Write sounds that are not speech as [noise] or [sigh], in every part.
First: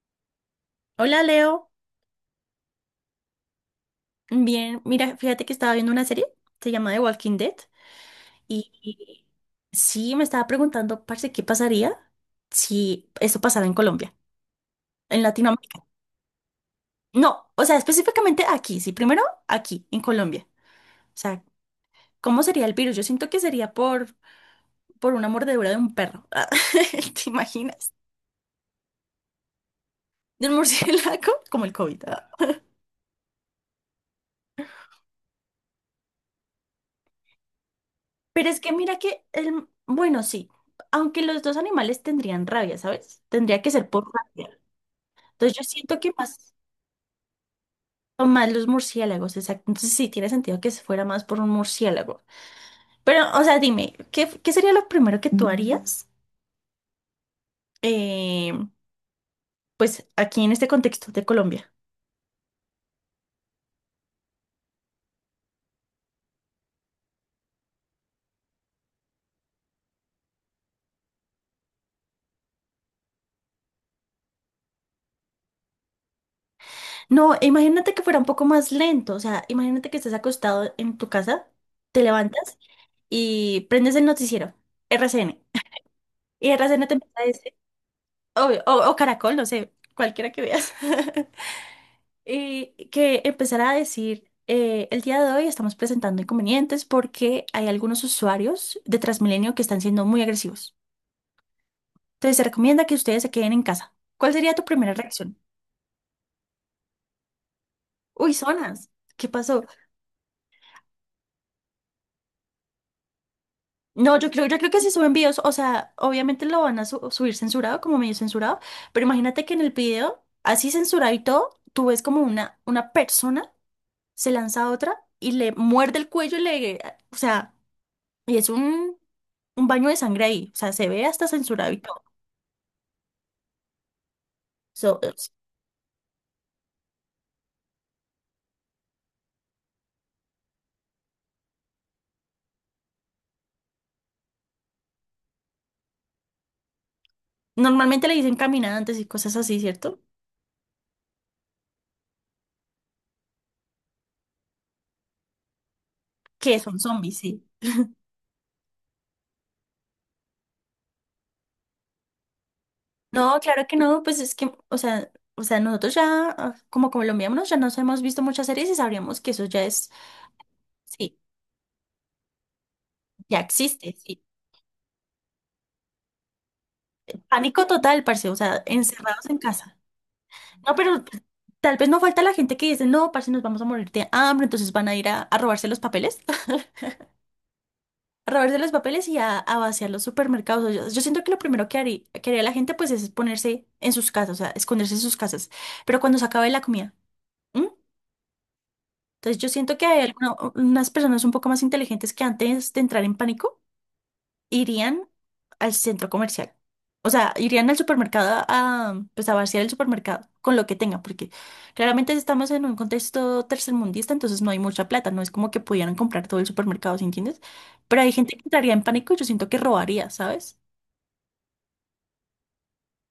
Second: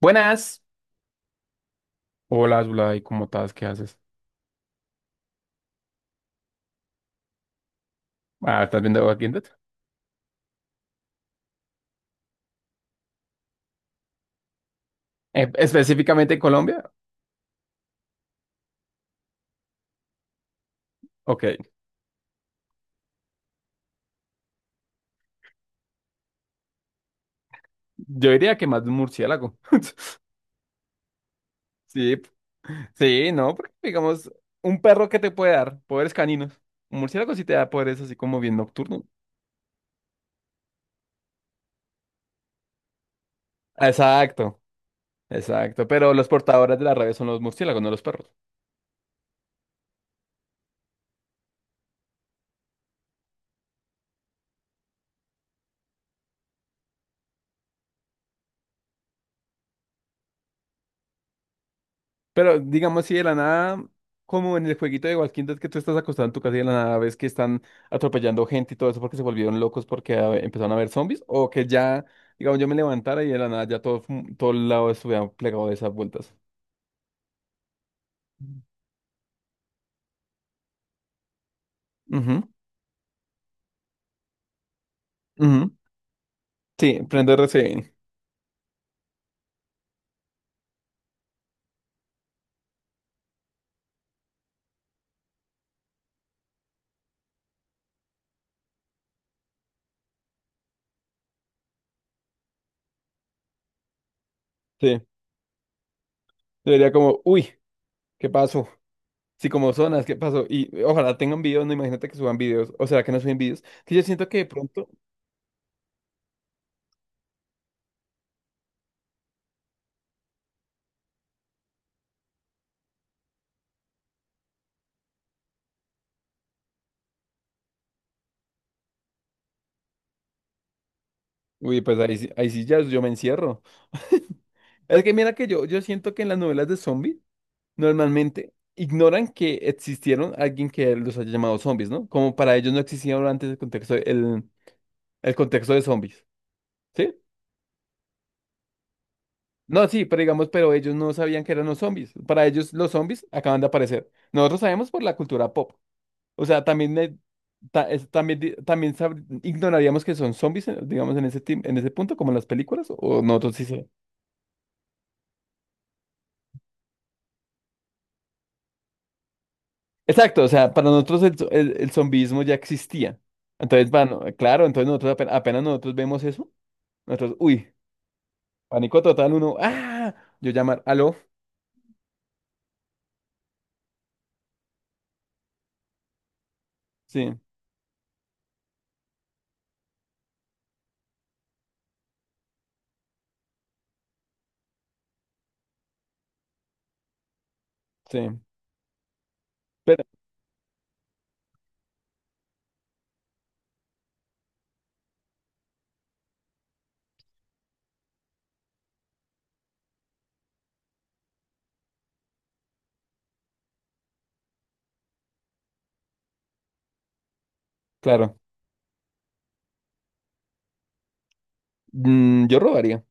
Buenas. Hola, Leo, Hola, Zulay, ¿cómo estás? ¿Qué haces? bien, mira, fíjate que estaba viendo una serie, se llama The Walking Dead, Ah, y, ¿estás viendo aquí y en Twitter? sí me estaba preguntando, parce, ¿qué pasaría si esto pasara en Colombia, en Latinoamérica? Específicamente Colombia. No, o sea, específicamente aquí, sí, primero aquí, en Colombia. O sea, Ok, ¿cómo sería el virus? Yo siento que sería por una mordedura de un perro, [laughs] ¿te imaginas? yo diría que más de un murciélago. [laughs] De un murciélago, [laughs] como el COVID. Sí, Ah. Sí, no, porque digamos, un perro que te puede dar poderes caninos. Un murciélago sí te da poderes así como Pero bien es que mira nocturno. que, el, bueno, sí, aunque los dos animales tendrían rabia, ¿sabes? Tendría que ser por rabia. Exacto, Entonces yo exacto. siento que Pero los más portadores de la rabia son los murciélagos, no los son perros. más los murciélagos, exacto. Entonces sí tiene sentido que se fuera más por un murciélago. Pero, o sea, dime, ¿qué sería lo primero que tú harías? eh, pues aquí en este contexto de Colombia. Pero digamos, si de la nada, como en el jueguito de Walking Dead, que tú estás acostado en tu casa y de la nada ves que están atropellando gente y todo eso porque se volvieron locos porque empezaron a ver zombies, o que ya, digamos, yo me levantara y de la nada ya todo, todo el lado estuviera plegado de esas vueltas. No, imagínate que fuera un poco más lento. O sea, imagínate que estés acostado en tu casa, te Ujú, levantas y prendes el noticiero, RCN. ujú. Y RCN te Sí, empieza a prende decir, RCN. obvio, o Caracol, no sé, cualquiera que veas. [laughs] Que empezara a decir, el día de hoy estamos presentando inconvenientes porque hay algunos usuarios de Transmilenio que están siendo muy agresivos. Entonces se recomienda que ustedes se queden en casa. ¿Cuál sería tu primera Sí, reacción? sería como, uy, ¿qué Uy, pasó? zonas. ¿Qué Sí, pasó? como zonas, ¿qué pasó? Y ojalá tengan videos, no, imagínate que suban videos, o será que no suben videos, que yo No, siento que de yo creo que pronto, si suben videos, o sea, obviamente lo van a subir censurado, como medio censurado, pero imagínate que en el video, así censurado y todo, tú ves como una persona se lanza a otra y le muerde el cuello y le, o sea, y es un baño de sangre ahí. O sea, se ve hasta censurado y uy, pues todo. ahí, ahí sí ya yo me encierro. [laughs] So, Es que mira que yo siento que en las novelas de zombies normalmente ignoran que existieron alguien que los haya llamado zombies, ¿no? Como para ellos no existía antes el contexto, el contexto de zombies, ¿sí? normalmente le dicen caminantes y cosas así, No, ¿cierto? sí, pero digamos, pero ellos no sabían que eran los zombies. Para ellos los zombies acaban de aparecer. Nosotros sabemos por la cultura pop. O Que sea, son también, zombies, sí. También, también ignoraríamos que son zombies, digamos, en ese, en ese punto, como en las películas, o No, nosotros claro que sí. no, pues es que, o sea, nosotros ya, ah, como colombianos, ya nos hemos visto muchas series y sabríamos que eso ya es, Exacto, o sea, para sí, nosotros el, el zombismo ya existía. ya Entonces, existe, bueno, sí. claro, entonces nosotros apenas, nosotros vemos eso, nosotros, Pánico uy, total, parce, o sea, pánico encerrados total, en uno, casa. ah, yo No, llamar, pero aló, tal vez no falta la gente que dice, no, parce, nos vamos a morir de hambre, entonces van a ir a robarse los papeles. [laughs] sí, A robarse los papeles y a vaciar los supermercados. O yo siento que lo primero que haría la gente pues es ponerse en sus casas, o sea, esconderse en sus casas, pero cuando se acabe la comida. ¿M? sí, Entonces yo siento que hay pero, unas personas un poco más inteligentes que antes de entrar en pánico irían al centro comercial. O sea, irían al supermercado a, pues a vaciar el supermercado con lo que tengan, porque claramente estamos en un contexto tercermundista, entonces no hay mucha plata, no es como que pudieran comprar todo el supermercado, ¿sí entiendes? Pero hay gente claro, que entraría en pánico y yo siento que robaría, ¿sabes? mm, yo robaría,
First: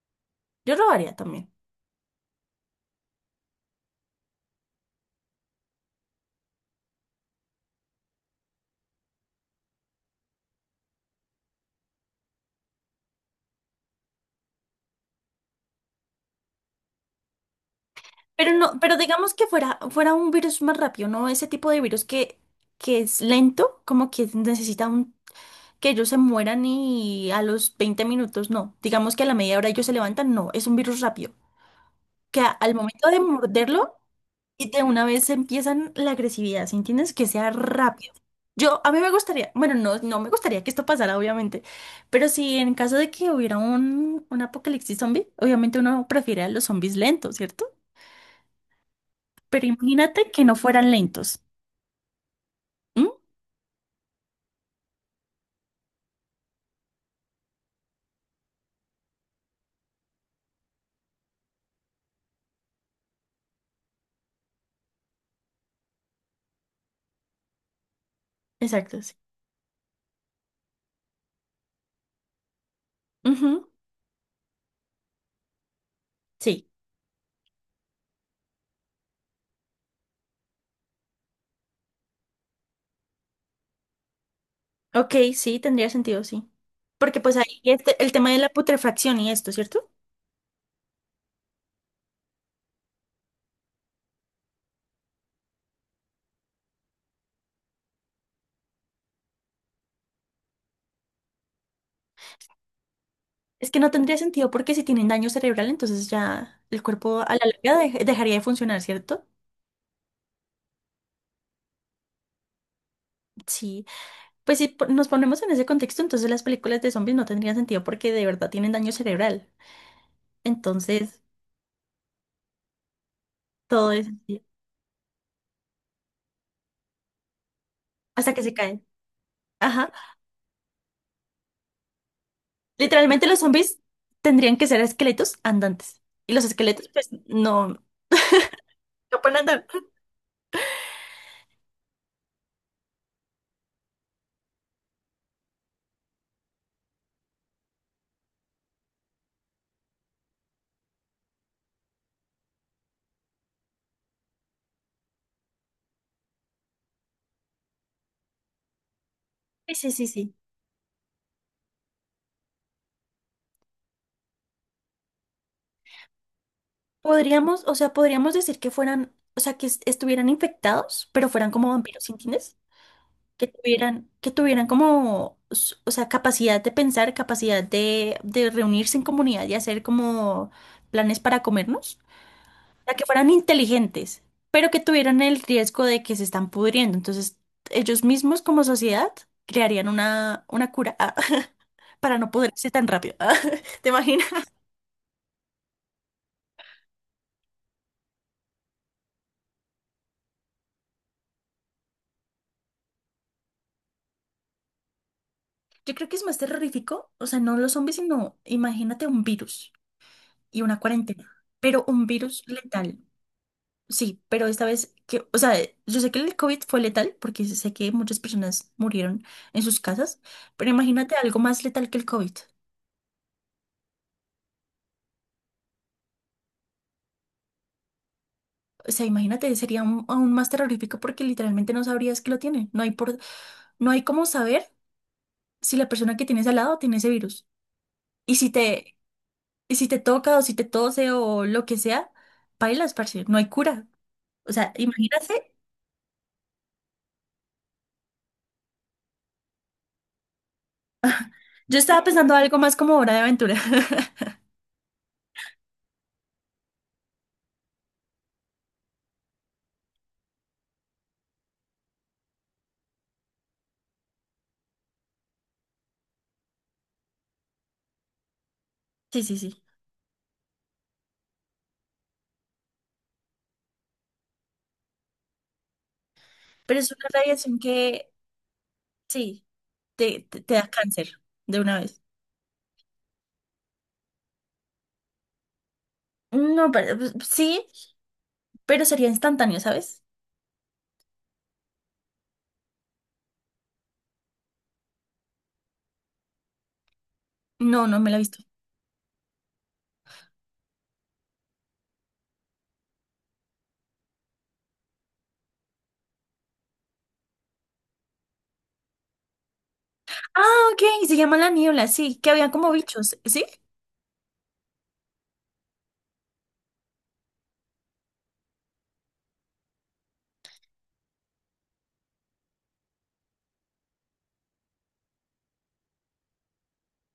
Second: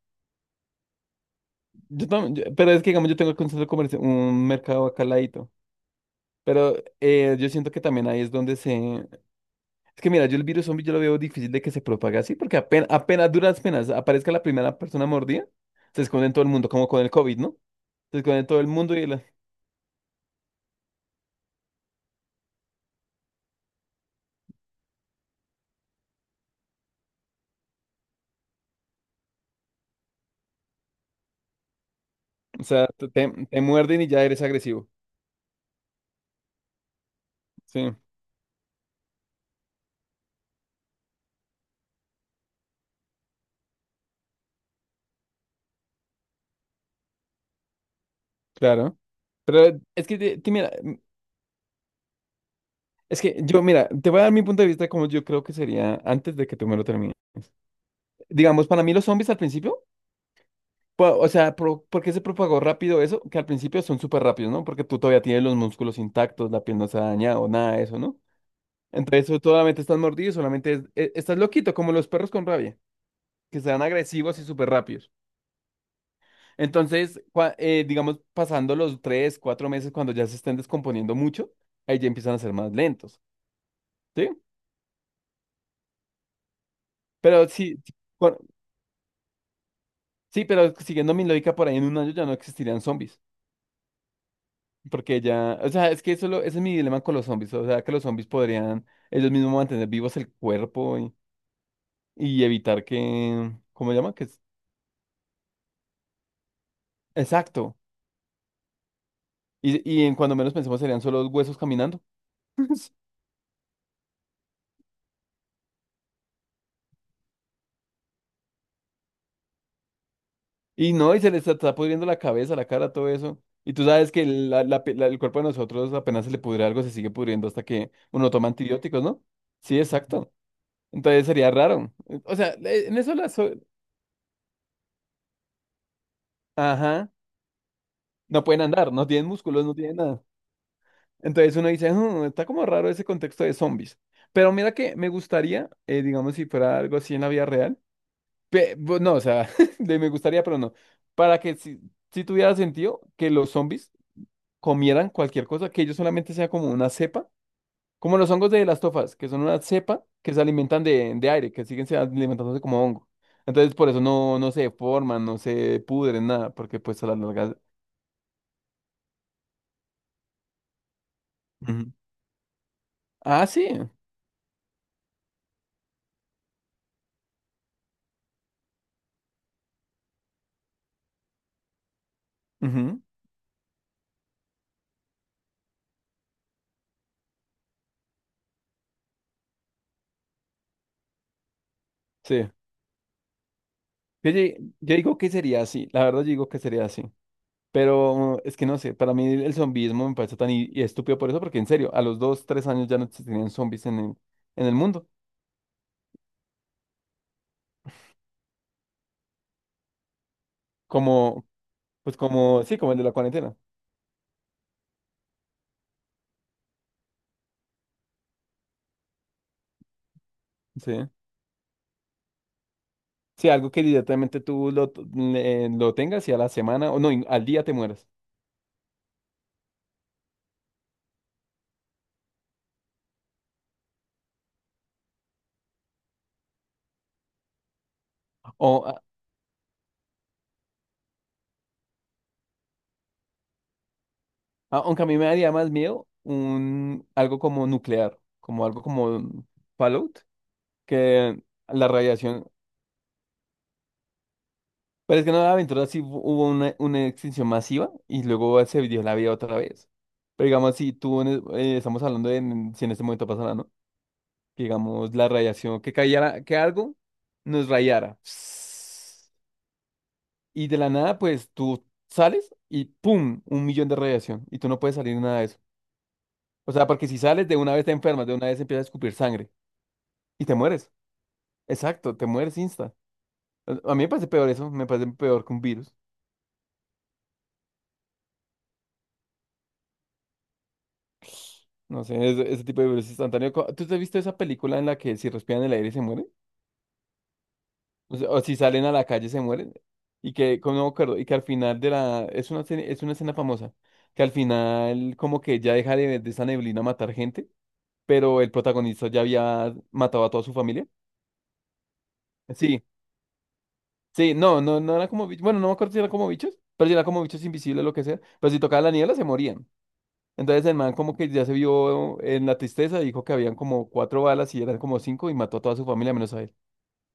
Yo robaría también. yo, pero es que, digamos, yo tengo aquí un centro comercial, un mercado acá al ladito, pero yo siento que también ahí es donde se, es que mira, yo el virus zombie yo lo veo difícil de que se propague así, porque apenas, apenas duras penas aparezca la primera persona mordida, se esconde en todo el mundo, como con el COVID, ¿no? Se esconde en Pero todo el no, mundo pero y la... digamos que fuera un virus más rápido, ¿no? Ese tipo de virus que es lento, como que necesita un que ellos se mueran y a los 20 minutos no. Digamos que a la media hora ellos se levantan, no, es un virus rápido. Que O al sea, momento de te morderlo, muerden y ya eres y de agresivo. una vez empiezan la agresividad, ¿sí entiendes? Que sea Sí, rápido. Yo, a mí me gustaría, bueno, no, no me gustaría que esto pasara, obviamente, pero si en caso de que hubiera un apocalipsis zombie, obviamente uno prefiere a los zombies lentos, ¿cierto? claro. Pero Pero es que, imagínate que no mira, fueran mm, lentos. ¿M? es que yo, mira, te voy a dar mi punto de vista como yo creo que sería antes de que tú me lo termines. Digamos, para mí los zombies al principio, o sea, ¿por qué se propagó rápido eso? Que al principio son súper rápidos, ¿no? Porque tú todavía tienes los músculos intactos, la piel no se ha dañado, nada de eso, ¿no? Exacto, sí. Entonces, tú solamente estás mordido, solamente estás loquito, como los perros con rabia, que Ujú, se dan agresivos y súper rápidos. sí. Entonces, digamos, pasando los tres, cuatro meses, cuando ya se estén descomponiendo mucho, ahí ya empiezan a ser más lentos, ¿sí? Ok, sí, tendría sentido, sí. Porque pues Pero ahí sí, este, el tema de la putrefacción y esto, ¿cierto? sí, pero siguiendo mi lógica, por ahí en un año ya no existirían zombies, porque ya, o sea, es que ese es mi dilema con los zombies, o sea, que los zombies podrían ellos mismos mantener vivos el cuerpo y evitar que, Es que no ¿cómo se llama? tendría Que es, sentido porque si tienen daño cerebral, entonces ya el cuerpo a la exacto. larga dejaría de funcionar, ¿cierto? Y en cuando menos pensemos serían solo huesos caminando. [laughs] Sí. Pues si nos ponemos en ese contexto, entonces las películas de zombies no tendrían sentido porque de verdad tienen daño cerebral. Y no, y Entonces, se le está, está pudriendo la cabeza, la cara, todo eso. Y tú todo es sabes que así, el cuerpo de nosotros apenas se le pudre algo, se sigue pudriendo hasta que uno hasta que toma se caen. antibióticos, ¿no? Sí, Ajá. exacto. Entonces sería raro. O sea, en eso Literalmente las... los so- zombies tendrían que ser esqueletos andantes. Y los esqueletos, pues, Ajá. no, No pueden andar, no no tienen pueden andar. músculos, no tienen nada. Entonces uno dice, "Hmm, está como raro ese contexto de zombies. Pero mira que me gustaría, digamos, si fuera algo así en la vida real. No, o sea, [laughs] de me gustaría, pero no. Para que si, si tuviera sentido que los zombies comieran cualquier cosa, que ellos solamente sea como una cepa, como los hongos de las tofas, que son una Sí, sí, cepa sí, que sí. se alimentan de aire, que siguen se alimentándose como hongo. Entonces, por eso no, no se deforman, no se pudren, nada, porque pues a la larga Podríamos, o sea, podríamos decir que fueran, o sea, que estuvieran infectados, pero fueran como Ujú. vampiros, ¿sí entiendes? Ah, sí. Que tuvieran como, s- o sea, capacidad de pensar, capacidad de reunirse en comunidad y hacer como planes para comernos. O sea, Ujú. que fueran inteligentes, pero que tuvieran el riesgo de que se están pudriendo. Entonces, ellos mismos como sociedad crearían una cura, ah, [laughs] para no Sí. pudrirse tan rápido. [laughs] ¿Te imaginas? Yo, yo digo que sería así, la verdad yo digo que sería así. Pero es que no sé, para mí el zombismo me parece tan estúpido por eso, porque en serio, a los dos, tres años ya no se tenían zombies en el mundo. Yo creo que es más terrorífico, o sea, no los zombies, sino imagínate un virus. Y una cuarentena, Como, pero un pues virus como, sí, como letal. el de la cuarentena. Sí, pero esta vez que, o sea, yo sé que el COVID fue letal porque sé que muchas personas murieron en sus casas, pero Sí. imagínate algo más letal que el COVID. Sí, algo que directamente tú lo, t- le- lo tengas y a la semana, o no, y al día te mueras. O sea, imagínate, sería aún aún más terrorífico porque literalmente no sabrías que lo tiene. No hay por, no hay cómo saber si la persona que tienes al lado tiene ese virus. Y si O, te, a- y si te toca o si te tose o lo que sea, pailas, parce, no hay cura. O sea, aunque a mí me daría imagínate, más miedo un, algo como nuclear, como algo como Fallout, que yo la estaba pensando radiación. algo más como hora de aventura. [laughs] Pero es que no, la aventura sí hubo una extinción masiva y luego se dio la vida otra vez. Pero digamos, si tú, estamos hablando si en este momento pasara, ¿no? Que digamos, la radiación, que cayera, que algo nos rayara. Sí, [sniffs] sí, sí. Y de la nada, pues tú sales y ¡pum! Un millón de radiación. Y tú no puedes salir de nada de eso. O Pero sea, es una porque si sales de radiación una vez te que, enfermas, de una vez empiezas a escupir sí, sangre y te te da mueres. cáncer de una vez. Exacto, te mueres insta. A mí me parece peor eso, me parece peor que un virus. No, pero pues, sí, pero sería instantáneo, ¿sabes? No sé, ese tipo de virus instantáneo. Co- ¿Tú te has visto esa película en la que si respiran el aire se mueren? No, no me la O he sea, visto. o si salen a la calle se mueren. Y que, como no me acuerdo, y que al final de la... Es una, es una escena famosa. Que al final como que ya deja de esa neblina matar gente, pero el protagonista ya había matado a Ah, toda su familia. ok, se llama La Niebla, sí, que había como Sí, bichos, ¿sí? sí, no, no, no era como bichos. Bueno, no me acuerdo si era como bichos, pero si era como bichos invisibles, lo que sea. Pero si tocaba la niebla, se morían. Entonces el man como que ya se vio en la tristeza, dijo que habían como cuatro balas y eran como cinco y mató a toda su familia menos a él.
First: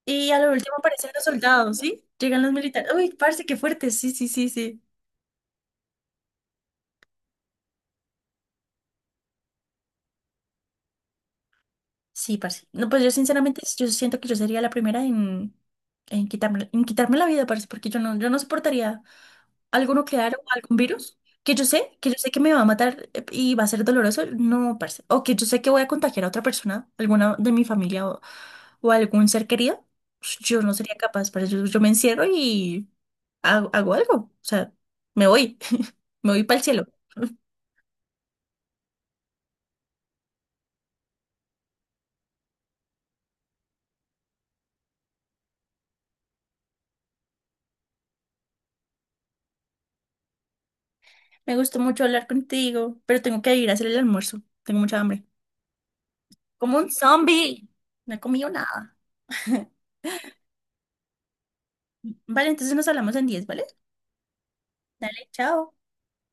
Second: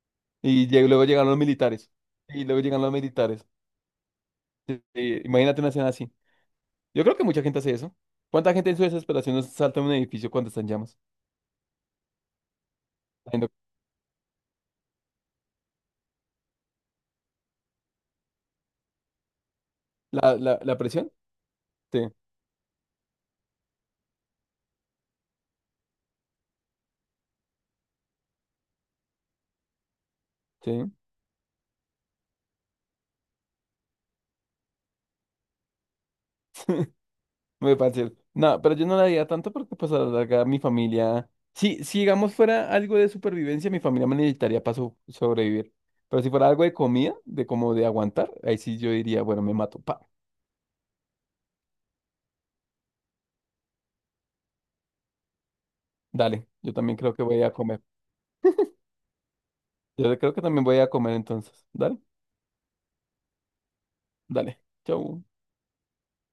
Y a lo Y último luego aparecen los llegaron los soldados, militares. ¿sí? Llegan Y los luego llegan militares. los Uy, militares. parce, qué fuerte, sí, sí, sí, sí. Imagínate una escena así. Yo creo que mucha gente hace eso. ¿Cuánta gente en su desesperación no salta en un edificio cuando está en llamas? Sí, parce. No, pues yo sinceramente, yo siento que yo sería la primera en, en quitarme la vida, parce, porque yo no, yo no soportaría. Alguno La, quedaron, la, algún la presión. virus, Sí, que yo sé que me va a matar, y va a ser doloroso, no, parce. O que yo sé que voy a contagiar a otra persona, alguna de mi familia o algún ser querido, pues, yo no sí. sería capaz, parce. Yo me encierro y hago, hago algo, o sea, me voy, [laughs] me voy para el cielo. [laughs] Me parece. No, pero yo no la haría tanto porque pues a la larga mi familia, si, si digamos fuera algo de supervivencia, mi familia me necesitaría para sobrevivir. Pero si fuera algo de comida, de como de aguantar, ahí sí yo diría, bueno, me mato, pa, Me gustó mucho hablar contigo, pero tengo que ir a hacer el almuerzo, tengo mucha hambre. dale, yo Como un también creo que voy a zombie, comer. no he comido nada. [laughs] Yo creo que también voy a comer entonces. Dale, Vale, entonces nos hablamos en 10, ¿vale? dale, chau. Dale, chao.